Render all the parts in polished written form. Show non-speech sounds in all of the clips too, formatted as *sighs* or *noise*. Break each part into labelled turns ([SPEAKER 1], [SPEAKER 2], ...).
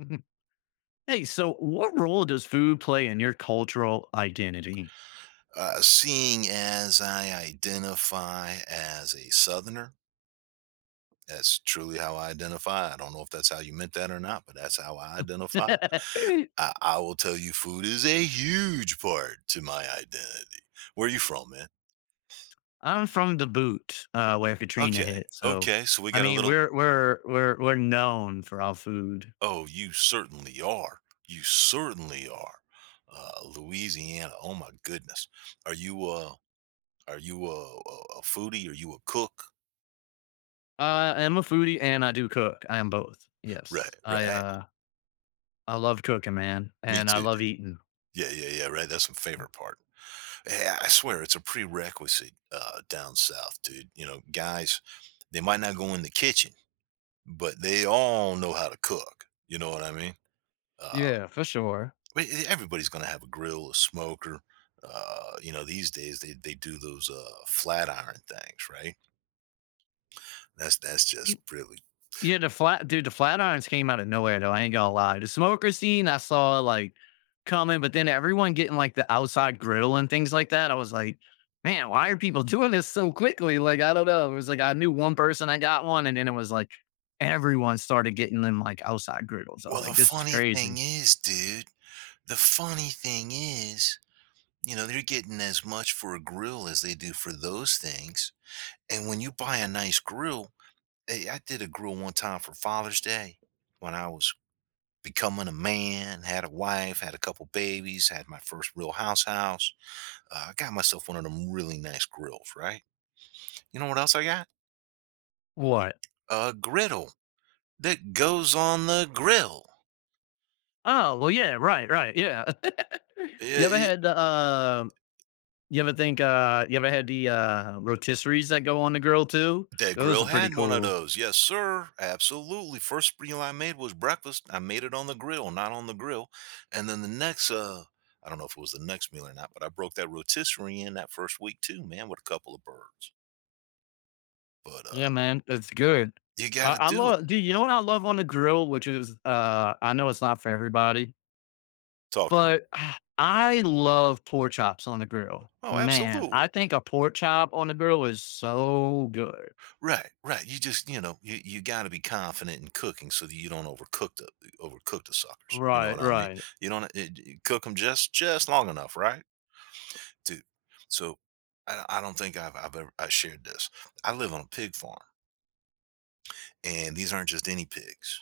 [SPEAKER 1] Mhm. Hey, so what role does food play in your cultural identity?
[SPEAKER 2] Seeing as I identify as a Southerner, that's truly how I identify. I don't know if that's how you meant that or not, but that's how I identify.
[SPEAKER 1] *laughs*
[SPEAKER 2] I will tell you, food is a huge part to my identity. Where are you from, man?
[SPEAKER 1] I'm from the boot where Katrina
[SPEAKER 2] Okay,
[SPEAKER 1] hit, so
[SPEAKER 2] okay. So we
[SPEAKER 1] I
[SPEAKER 2] got a
[SPEAKER 1] mean
[SPEAKER 2] little.
[SPEAKER 1] we're known for our food.
[SPEAKER 2] Oh, you certainly are. You certainly are. Louisiana. Oh my goodness. Are you uh? Are you a foodie? Are you a cook?
[SPEAKER 1] I am a foodie and I do cook. I am both.
[SPEAKER 2] Right,
[SPEAKER 1] Yes, I
[SPEAKER 2] right.
[SPEAKER 1] uh I love cooking, man,
[SPEAKER 2] Me
[SPEAKER 1] and I
[SPEAKER 2] too.
[SPEAKER 1] love eating.
[SPEAKER 2] Yeah, yeah, yeah, right, that's my favorite part. Yeah, I swear it's a prerequisite, down south, dude, you know, guys, they might not go in the kitchen, but they all know how to cook, you know what I mean? Uh,
[SPEAKER 1] Yeah, for sure.
[SPEAKER 2] but e everybody's gonna have a grill, a smoker, you know, these days, they do those, flat iron things, right? That's just really,
[SPEAKER 1] Yeah, the flat dude, the Flatirons came out of nowhere though. I ain't gonna lie. The smoker scene I saw like coming, but then everyone getting like the outside grill and things like that. I was like, man, why are people doing this so quickly? Like, I don't know. It was like I knew one person I got one, and then it was like everyone started getting them like outside griddles. I was
[SPEAKER 2] well, the
[SPEAKER 1] like, this is
[SPEAKER 2] funny thing
[SPEAKER 1] crazy.
[SPEAKER 2] is, dude, the funny thing is, you know, they're getting as much for a grill as they do for those things. And when you buy a nice grill, hey, I did a grill one time for Father's Day when I was becoming a man, had a wife, had a couple babies, had my first real house. I got myself one of them really nice grills, right? You know what else I got?
[SPEAKER 1] What?
[SPEAKER 2] A griddle that goes on the grill.
[SPEAKER 1] Oh, well, yeah, right, right. Yeah. *laughs* You ever
[SPEAKER 2] Eh,
[SPEAKER 1] had the you ever think you ever had the rotisseries that go on the grill too?
[SPEAKER 2] That
[SPEAKER 1] Those
[SPEAKER 2] grill
[SPEAKER 1] are pretty
[SPEAKER 2] had one of
[SPEAKER 1] cool.
[SPEAKER 2] those. Yes, sir. Absolutely. First meal I made was breakfast. I made it on the grill, not on the grill. And then the next, I don't know if it was the next meal or not, but I broke that rotisserie in that first week too, man, with a couple of birds. But
[SPEAKER 1] Yeah, man, it's good.
[SPEAKER 2] you
[SPEAKER 1] I
[SPEAKER 2] got to
[SPEAKER 1] I
[SPEAKER 2] do it.
[SPEAKER 1] love do you know what I love on the grill, which is, I know it's not for everybody,
[SPEAKER 2] Talk to me.
[SPEAKER 1] but *sighs* I love pork chops on the grill.
[SPEAKER 2] Oh,
[SPEAKER 1] Man,
[SPEAKER 2] absolutely.
[SPEAKER 1] I think a pork chop on the grill is so good.
[SPEAKER 2] Right, right. You just, you know, you got to be confident in cooking so that you don't overcook the suckers. You know what
[SPEAKER 1] Right,
[SPEAKER 2] I mean?
[SPEAKER 1] right.
[SPEAKER 2] You don't cook them just long enough, right? Dude, so I don't think I've ever I shared this. I live on a pig farm, and these aren't just any pigs.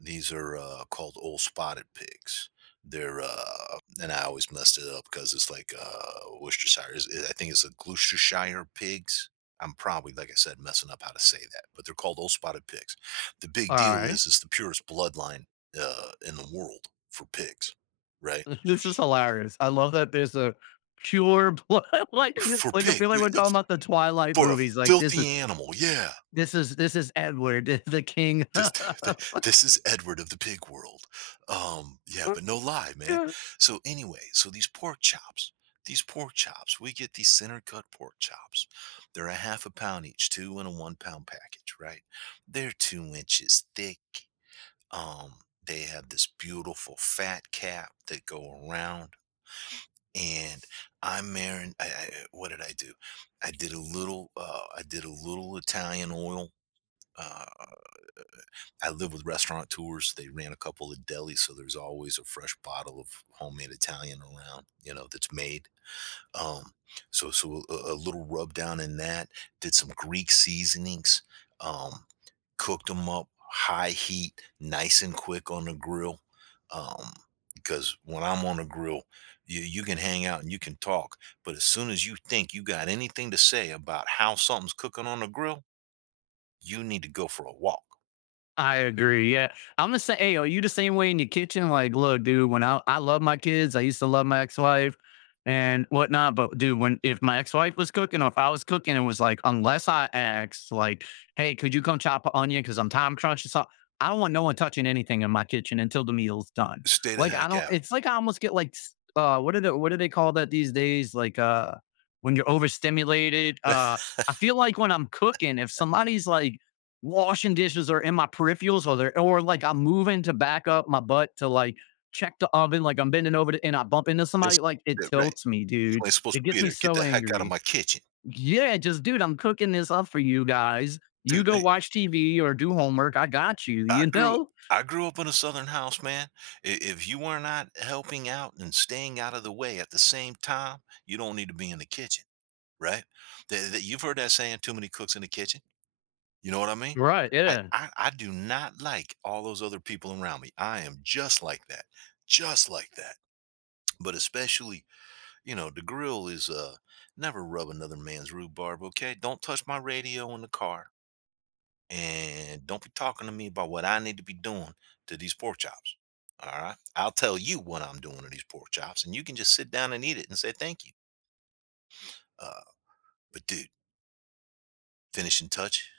[SPEAKER 2] These are, called old spotted pigs. They're, and I always messed it up because it's like, Worcestershire is, I think it's a Gloucestershire pigs. I'm probably, like I said, messing up how to say that, but they're called old spotted pigs. The big deal
[SPEAKER 1] Alright.
[SPEAKER 2] is it's the purest bloodline, in the world for pigs, right?
[SPEAKER 1] *laughs* This is hilarious. I love that there's a pure blood, *laughs* like
[SPEAKER 2] For
[SPEAKER 1] like, I
[SPEAKER 2] pig,
[SPEAKER 1] feel like
[SPEAKER 2] we
[SPEAKER 1] we're talking about the Twilight
[SPEAKER 2] for a
[SPEAKER 1] movies, like, this
[SPEAKER 2] filthy
[SPEAKER 1] is
[SPEAKER 2] animal, yeah.
[SPEAKER 1] this is this is Edward, *laughs* the king.
[SPEAKER 2] This *laughs* this is Edward of the pig world. Yeah, but no lie, man.
[SPEAKER 1] *laughs*
[SPEAKER 2] So anyway, these pork chops, we get these center cut pork chops. They're a half a pound each, 2 in a 1-pound package, right? They're 2 inches thick. Um, they have this beautiful fat cap that go around and I'm marin I what did I do? I did a little, Italian oil. Uh I live with restaurateurs. They ran a couple of delis, so there's always a fresh bottle of homemade Italian around, you know, that's made. Um, so a little rub down in that. Did some Greek seasonings. Um, cooked them up high heat, nice and quick on the grill. Um, because when I'm on the grill, you can hang out and you can talk, but as soon as you think you got anything to say about how something's cooking on the grill, you need to go for a walk.
[SPEAKER 1] I agree. Yeah. I'm the same. Hey, are you the same way in your kitchen? Like, look, dude, when I love my kids, I used to love my ex wife and whatnot. But, dude, when if my ex wife was cooking or if I was cooking, it was like, unless I asked, like, hey, could you come chop an onion? Cause I'm time crunched, or something. I don't want no one touching anything in my kitchen until the meal's done.
[SPEAKER 2] Stay the
[SPEAKER 1] Like, I
[SPEAKER 2] heck
[SPEAKER 1] don't,
[SPEAKER 2] out.
[SPEAKER 1] it's like I almost get like, what, are the, what do they call that these days? Like, when you're overstimulated, I feel like when I'm cooking, if somebody's like, washing dishes or in my peripherals or they're or like I'm moving to back up my butt to like check the oven, like I'm bending over to, and I bump into
[SPEAKER 2] It's
[SPEAKER 1] somebody, like it
[SPEAKER 2] yeah, right.
[SPEAKER 1] tilts me,
[SPEAKER 2] You
[SPEAKER 1] dude.
[SPEAKER 2] ain't supposed
[SPEAKER 1] It
[SPEAKER 2] to be
[SPEAKER 1] gets me
[SPEAKER 2] there. Get
[SPEAKER 1] so
[SPEAKER 2] the heck out of
[SPEAKER 1] angry.
[SPEAKER 2] my kitchen.
[SPEAKER 1] Yeah, just dude, I'm cooking this up for you guys. You
[SPEAKER 2] Dude,
[SPEAKER 1] go
[SPEAKER 2] hey,
[SPEAKER 1] watch TV or do homework. I got you,
[SPEAKER 2] I
[SPEAKER 1] you
[SPEAKER 2] grew
[SPEAKER 1] know?
[SPEAKER 2] I grew up in a southern house, man. If you were not helping out and staying out of the way at the same time, you don't need to be in the kitchen, right? You've heard that saying, too many cooks in the kitchen. You know what I mean?
[SPEAKER 1] Right.
[SPEAKER 2] I
[SPEAKER 1] Yeah.
[SPEAKER 2] I I do not like all those other people around me. I am just like that. Just like that. But especially, you know, the grill is never rub another man's rhubarb, okay? Don't touch my radio in the car. And don't be talking to me about what I need to be doing to these pork chops. All right. I'll tell you what I'm doing to these pork chops, and you can just sit down and eat it and say thank you. Uh, but dude, finishing touch,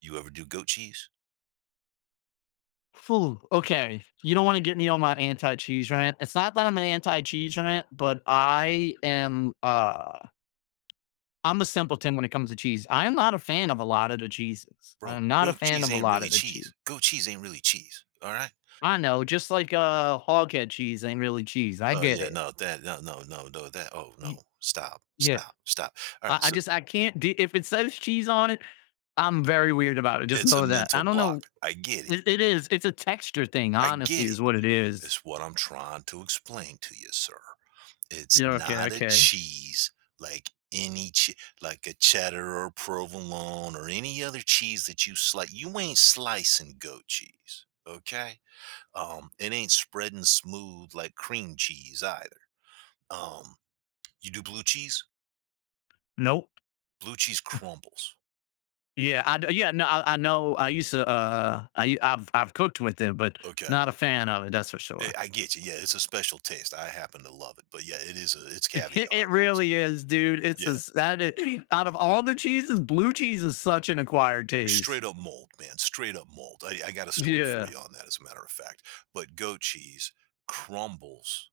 [SPEAKER 2] you ever do goat cheese?
[SPEAKER 1] Phew, okay. You don't want to get me on my anti cheese rant. It's not that I'm an anti cheese rant, but I am I'm a simpleton when it comes to cheese. I am not a fan of a lot of the cheeses.
[SPEAKER 2] Bro,
[SPEAKER 1] I'm not a
[SPEAKER 2] goat
[SPEAKER 1] fan
[SPEAKER 2] cheese
[SPEAKER 1] of a
[SPEAKER 2] ain't
[SPEAKER 1] lot
[SPEAKER 2] really
[SPEAKER 1] of the
[SPEAKER 2] cheese.
[SPEAKER 1] cheese.
[SPEAKER 2] Goat cheese ain't really cheese, all right?
[SPEAKER 1] I know, just like hog head cheese ain't really cheese. I
[SPEAKER 2] Oh,
[SPEAKER 1] get
[SPEAKER 2] yeah,
[SPEAKER 1] it.
[SPEAKER 2] no, that, no, no, no, no, that, oh,
[SPEAKER 1] Y-
[SPEAKER 2] no. Stop,
[SPEAKER 1] Yeah,
[SPEAKER 2] stop, stop. All right,
[SPEAKER 1] I
[SPEAKER 2] so
[SPEAKER 1] just I can't. If it says cheese on it, I'm very weird about it. Just
[SPEAKER 2] it's a
[SPEAKER 1] know that. I
[SPEAKER 2] mental
[SPEAKER 1] don't know.
[SPEAKER 2] block. I get it.
[SPEAKER 1] It is. It's a texture thing.
[SPEAKER 2] I
[SPEAKER 1] Honestly,
[SPEAKER 2] get it.
[SPEAKER 1] is what it is.
[SPEAKER 2] It's what I'm trying to explain to you, sir. It's
[SPEAKER 1] Yeah. Okay.
[SPEAKER 2] not a
[SPEAKER 1] Okay.
[SPEAKER 2] cheese like like a cheddar or provolone or any other cheese that you slice. You ain't slicing goat cheese, okay? It ain't spreading smooth like cream cheese either. Um, You do blue cheese?
[SPEAKER 1] Nope.
[SPEAKER 2] Blue cheese crumbles.
[SPEAKER 1] Yeah. Yeah. No. I know. I used to. I. I've. I've cooked with it, but
[SPEAKER 2] Okay.
[SPEAKER 1] not a fan of it. That's for sure.
[SPEAKER 2] I get you. Yeah, it's a special taste. I happen to love it, but yeah, it is a it's
[SPEAKER 1] *laughs*
[SPEAKER 2] caviar.
[SPEAKER 1] It
[SPEAKER 2] It's
[SPEAKER 1] really is, dude. It's a
[SPEAKER 2] yeah,
[SPEAKER 1] s that is. Out of all the cheeses, blue cheese is such an acquired taste.
[SPEAKER 2] straight up mold, man. Straight up mold. I got a story for
[SPEAKER 1] Yeah.
[SPEAKER 2] you on that, as a matter of fact. But goat cheese crumbles.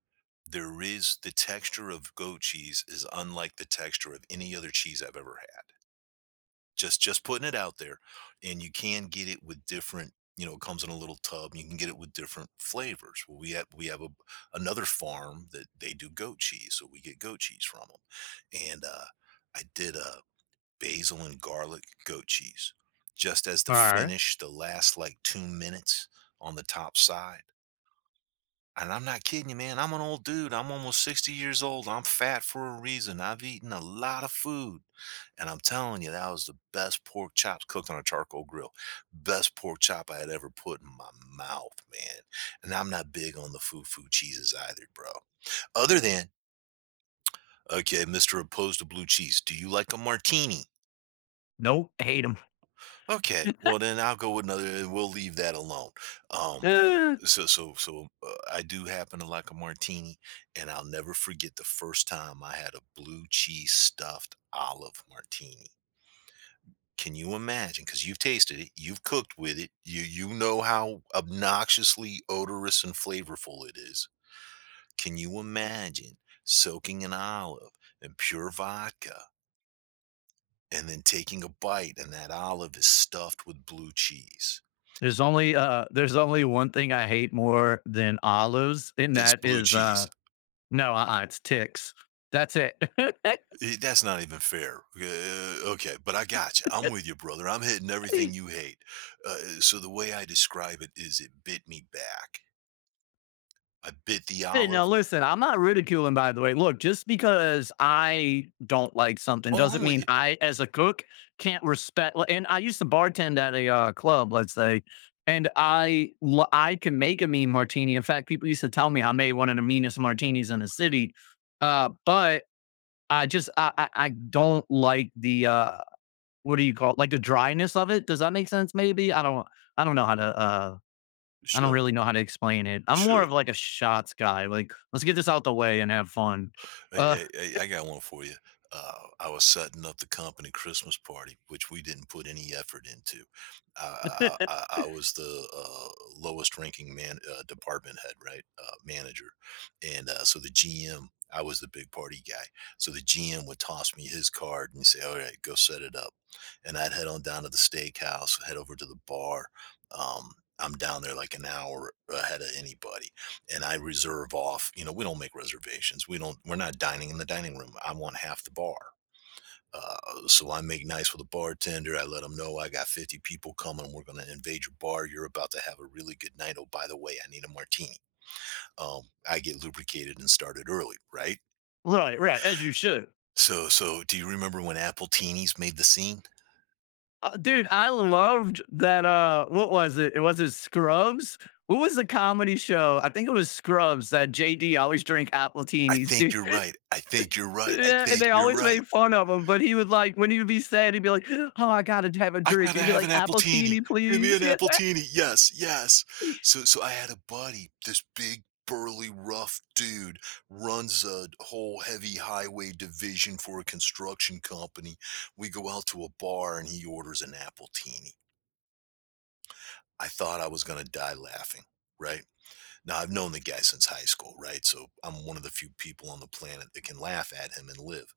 [SPEAKER 2] The texture of goat cheese is unlike the texture of any other cheese I've ever had. Just putting it out there, and you can get it with different you know, it comes in a little tub. And you can get it with different flavors. Well, we have another farm that they do goat cheese, so we get goat cheese from them. And I did a basil and garlic goat cheese, just as the
[SPEAKER 1] Alright.
[SPEAKER 2] finish, the last like 2 minutes on the top side. And I'm not kidding you, man. I'm an old dude. I'm almost 60 years old. I'm fat for a reason. I've eaten a lot of food. And I'm telling you, that was the best pork chops cooked on a charcoal grill. Best pork chop I had ever put in my mouth, man. And I'm not big on the foo foo cheeses either, bro. Other than, okay, Mr. Opposed to Blue Cheese, do you like a martini?
[SPEAKER 1] Nope, hate them.
[SPEAKER 2] Okay, well, then I'll go with another, and we'll leave that alone. Um, I do happen to like a martini, and I'll never forget the first time I had a blue cheese stuffed olive martini. Can you imagine? Because you've tasted it, you've cooked with it, you know how obnoxiously odorous and flavorful it is. Can you imagine soaking an olive in pure vodka and then taking a bite, and that olive is stuffed with blue cheese?
[SPEAKER 1] There's only one thing I hate more than olives, and
[SPEAKER 2] It's
[SPEAKER 1] that
[SPEAKER 2] blue
[SPEAKER 1] is,
[SPEAKER 2] cheese.
[SPEAKER 1] no, uh-uh, it's ticks. That's it.
[SPEAKER 2] That's not even fair. Okay, but I got you. I'm with you, brother. I'm hitting
[SPEAKER 1] *laughs* *laughs*
[SPEAKER 2] everything you hate. So the way I describe it is, it bit me back. I bit the
[SPEAKER 1] Hey, now
[SPEAKER 2] olive.
[SPEAKER 1] listen, I'm not ridiculing, by the way. Look, just because I don't like something
[SPEAKER 2] Oh, I'm
[SPEAKER 1] doesn't
[SPEAKER 2] with
[SPEAKER 1] mean
[SPEAKER 2] you.
[SPEAKER 1] I, as a cook, can't respect. And I used to bartend at a club, let's say, and I can make a mean martini. In fact, people used to tell me I made one of the meanest martinis in the city. But I just I I don't like the what do you call it? Like the dryness of it. Does that make sense? Maybe I don't. I don't know how to I don't really
[SPEAKER 2] Sure,
[SPEAKER 1] know how to explain it. I'm more
[SPEAKER 2] sure.
[SPEAKER 1] of like a shots guy. Like, let's get this out the way and have fun.
[SPEAKER 2] Hey,
[SPEAKER 1] Uh,
[SPEAKER 2] hey, hey, I got one for you. Uh, I was setting up the company Christmas party, which we didn't put any effort into. I, I,
[SPEAKER 1] *laughs*
[SPEAKER 2] I I was the lowest ranking man, department head, right? Manager. And so the GM, I was the big party guy. So the GM would toss me his card and say, "All right, go set it up." And I'd head on down to the steakhouse, head over to the bar. Um, I'm down there like an hour ahead of anybody and I reserve off. You know, we don't make reservations. We don't. We're not dining in the dining room. I want half the bar. So I make nice with the bartender. I let them know I got 50 people coming. We're going to invade your bar. You're about to have a really good night. Oh, by the way, I need a martini. Um, I get lubricated and started early, right?
[SPEAKER 1] right, right, as you should.
[SPEAKER 2] So do you remember when Apple Teenies made the scene?
[SPEAKER 1] Dude, I loved that. What was it? It was it Scrubs. What was the comedy show? I think it was Scrubs that JD always drank apple
[SPEAKER 2] I
[SPEAKER 1] teenies,
[SPEAKER 2] think
[SPEAKER 1] dude.
[SPEAKER 2] you're right. I think you're right. I
[SPEAKER 1] Yeah, and
[SPEAKER 2] think
[SPEAKER 1] they
[SPEAKER 2] you're
[SPEAKER 1] always
[SPEAKER 2] right.
[SPEAKER 1] made fun of him, but he would like when he would be sad, he'd be like, "Oh, I gotta have a
[SPEAKER 2] I
[SPEAKER 1] drink."
[SPEAKER 2] gotta
[SPEAKER 1] He'd be
[SPEAKER 2] have
[SPEAKER 1] like,
[SPEAKER 2] an appletini.
[SPEAKER 1] "Appletini,
[SPEAKER 2] Give me an
[SPEAKER 1] please."
[SPEAKER 2] appletini. Yes, yes.
[SPEAKER 1] *laughs*
[SPEAKER 2] So I had a buddy, this big, burly, rough dude, runs a whole heavy highway division for a construction company. We go out to a bar and he orders an appletini. I thought I was gonna die laughing, right? Now I've known the guy since high school, right? So I'm one of the few people on the planet that can laugh at him and live.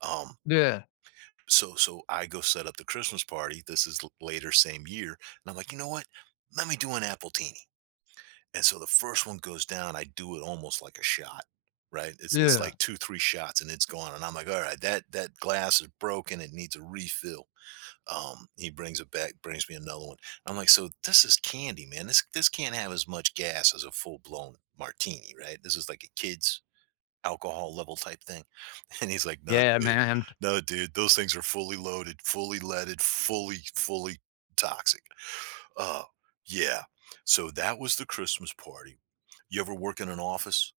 [SPEAKER 2] Um
[SPEAKER 1] Yeah. Yeah,
[SPEAKER 2] so I go set up the Christmas party. This is later same year, and I'm like, you know what? Let me do an appletini. And so the first one goes down. I do it almost like a shot, right? It's
[SPEAKER 1] yeah.
[SPEAKER 2] like 2, 3 shots and it's gone. And I'm like, all right, that glass is broken. It needs a refill. He brings it back, brings me another one. I'm like, so this is candy, man. This can't have as much gas as a full blown martini, right? This is like a kid's alcohol level type thing. *laughs* And he's like, "No,
[SPEAKER 1] Yeah,
[SPEAKER 2] dude.
[SPEAKER 1] man.
[SPEAKER 2] No, dude. Those things are fully loaded, fully leaded, fully, fully toxic." Oh, yeah. So that was the Christmas party. You ever work in an office?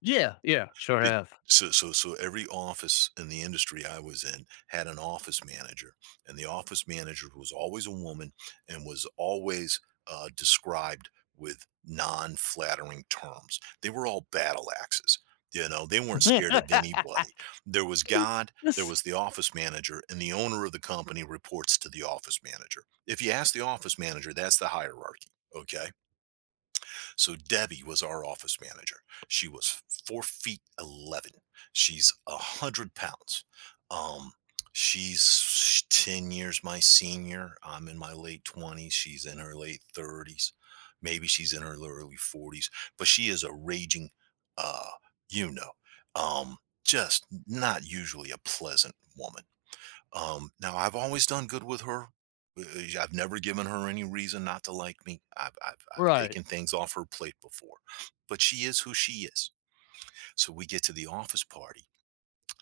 [SPEAKER 1] Yeah, yeah, sure
[SPEAKER 2] Did
[SPEAKER 1] have.
[SPEAKER 2] so so so every office in the industry I was in had an office manager, and the office manager was always a woman and was always described with non-flattering terms. They were all battle axes. You know, they weren't scared of anybody.
[SPEAKER 1] *laughs*
[SPEAKER 2] There was God, there
[SPEAKER 1] Yes.
[SPEAKER 2] was the office manager, and the owner of the company reports to the office manager. If you ask the office manager, that's the hierarchy. Okay, so Debbie was our office manager. She was 4'11". She's 100 pounds. Um, she's 10 years my senior. I'm in my late 20s. She's in her late 30s. Maybe she's in her early 40s. But she is a raging, uh, you know, um, just not usually a pleasant woman. Now I've always done good with her. I've never given her any reason not to like me. I've
[SPEAKER 1] Right,
[SPEAKER 2] taken things off her plate before, but she is who she is. So we get to the office party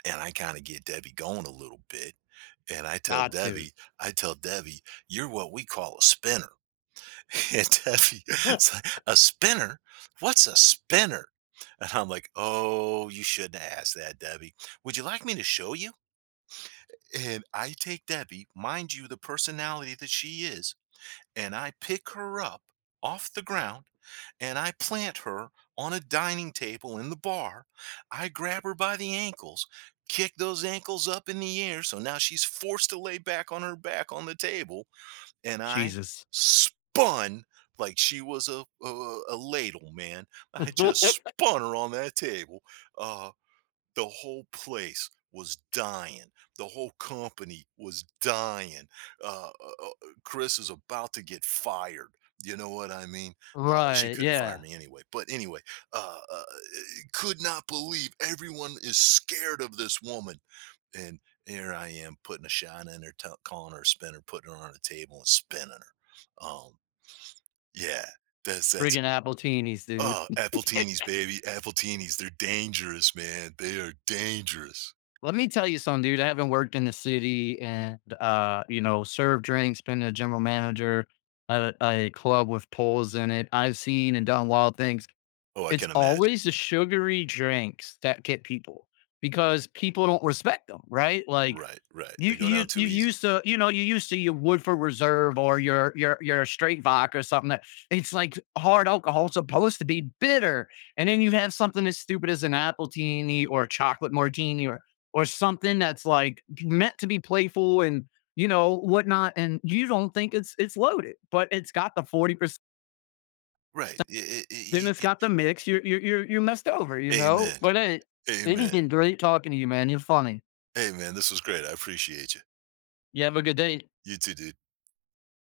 [SPEAKER 2] and I kind of get Debbie going a little bit. And I tell
[SPEAKER 1] got to.
[SPEAKER 2] Debbie, I tell Debbie, you're what we call a spinner. *laughs* And Debbie, it's like,
[SPEAKER 1] *laughs*
[SPEAKER 2] a spinner? What's a spinner? And I'm like, oh, you shouldn't have asked that, Debbie. Would you like me to show you? And I take Debbie, mind you, the personality that she is, and I pick her up off the ground and I plant her on a dining table in the bar. I grab her by the ankles, kick those ankles up in the air. So now she's forced to lay back on her back on the table. And I
[SPEAKER 1] Jesus.
[SPEAKER 2] spun like she was a ladle, man. I just
[SPEAKER 1] *laughs*
[SPEAKER 2] spun her on that table. Uh, the whole place was dying. The whole company was dying. Uh, uh, uh, Chris is about to get fired. You know what I mean? She
[SPEAKER 1] Right,
[SPEAKER 2] couldn't fire
[SPEAKER 1] yeah.
[SPEAKER 2] me anyway. But anyway, uh, uh, could not believe everyone is scared of this woman. And here I am putting a shine in her, calling her a spinner, putting her on a table and spinning her. Yeah, that's
[SPEAKER 1] Friggin' Appletinis, dude.
[SPEAKER 2] oh, apple teenies, baby, apple teenies. They're dangerous, man. They are dangerous.
[SPEAKER 1] Let me tell you something, dude. I haven't worked in the city and you know, served drinks, been a general manager at a club with poles in it. I've seen and done wild things.
[SPEAKER 2] Oh, I
[SPEAKER 1] It's
[SPEAKER 2] can imagine.
[SPEAKER 1] always the sugary drinks that get people because people don't respect them, right? Like
[SPEAKER 2] Right, right. They
[SPEAKER 1] you
[SPEAKER 2] go
[SPEAKER 1] you
[SPEAKER 2] down too
[SPEAKER 1] you
[SPEAKER 2] easy.
[SPEAKER 1] used to you know you used to your Woodford Reserve or your your straight vodka or something that it's like hard alcohol supposed to be bitter, and then you have something as stupid as an appletini or a chocolate martini or something that's like meant to be playful and you know whatnot, and you don't think it's loaded, but it's got the 40%,
[SPEAKER 2] Right.
[SPEAKER 1] then it's
[SPEAKER 2] I
[SPEAKER 1] got the mix. You're you're messed over, you know.
[SPEAKER 2] amen.
[SPEAKER 1] But hey, it has
[SPEAKER 2] Amen.
[SPEAKER 1] been great talking to you, man. You're funny.
[SPEAKER 2] Hey, this was great. I appreciate you.
[SPEAKER 1] You have a good day.
[SPEAKER 2] You too, dude.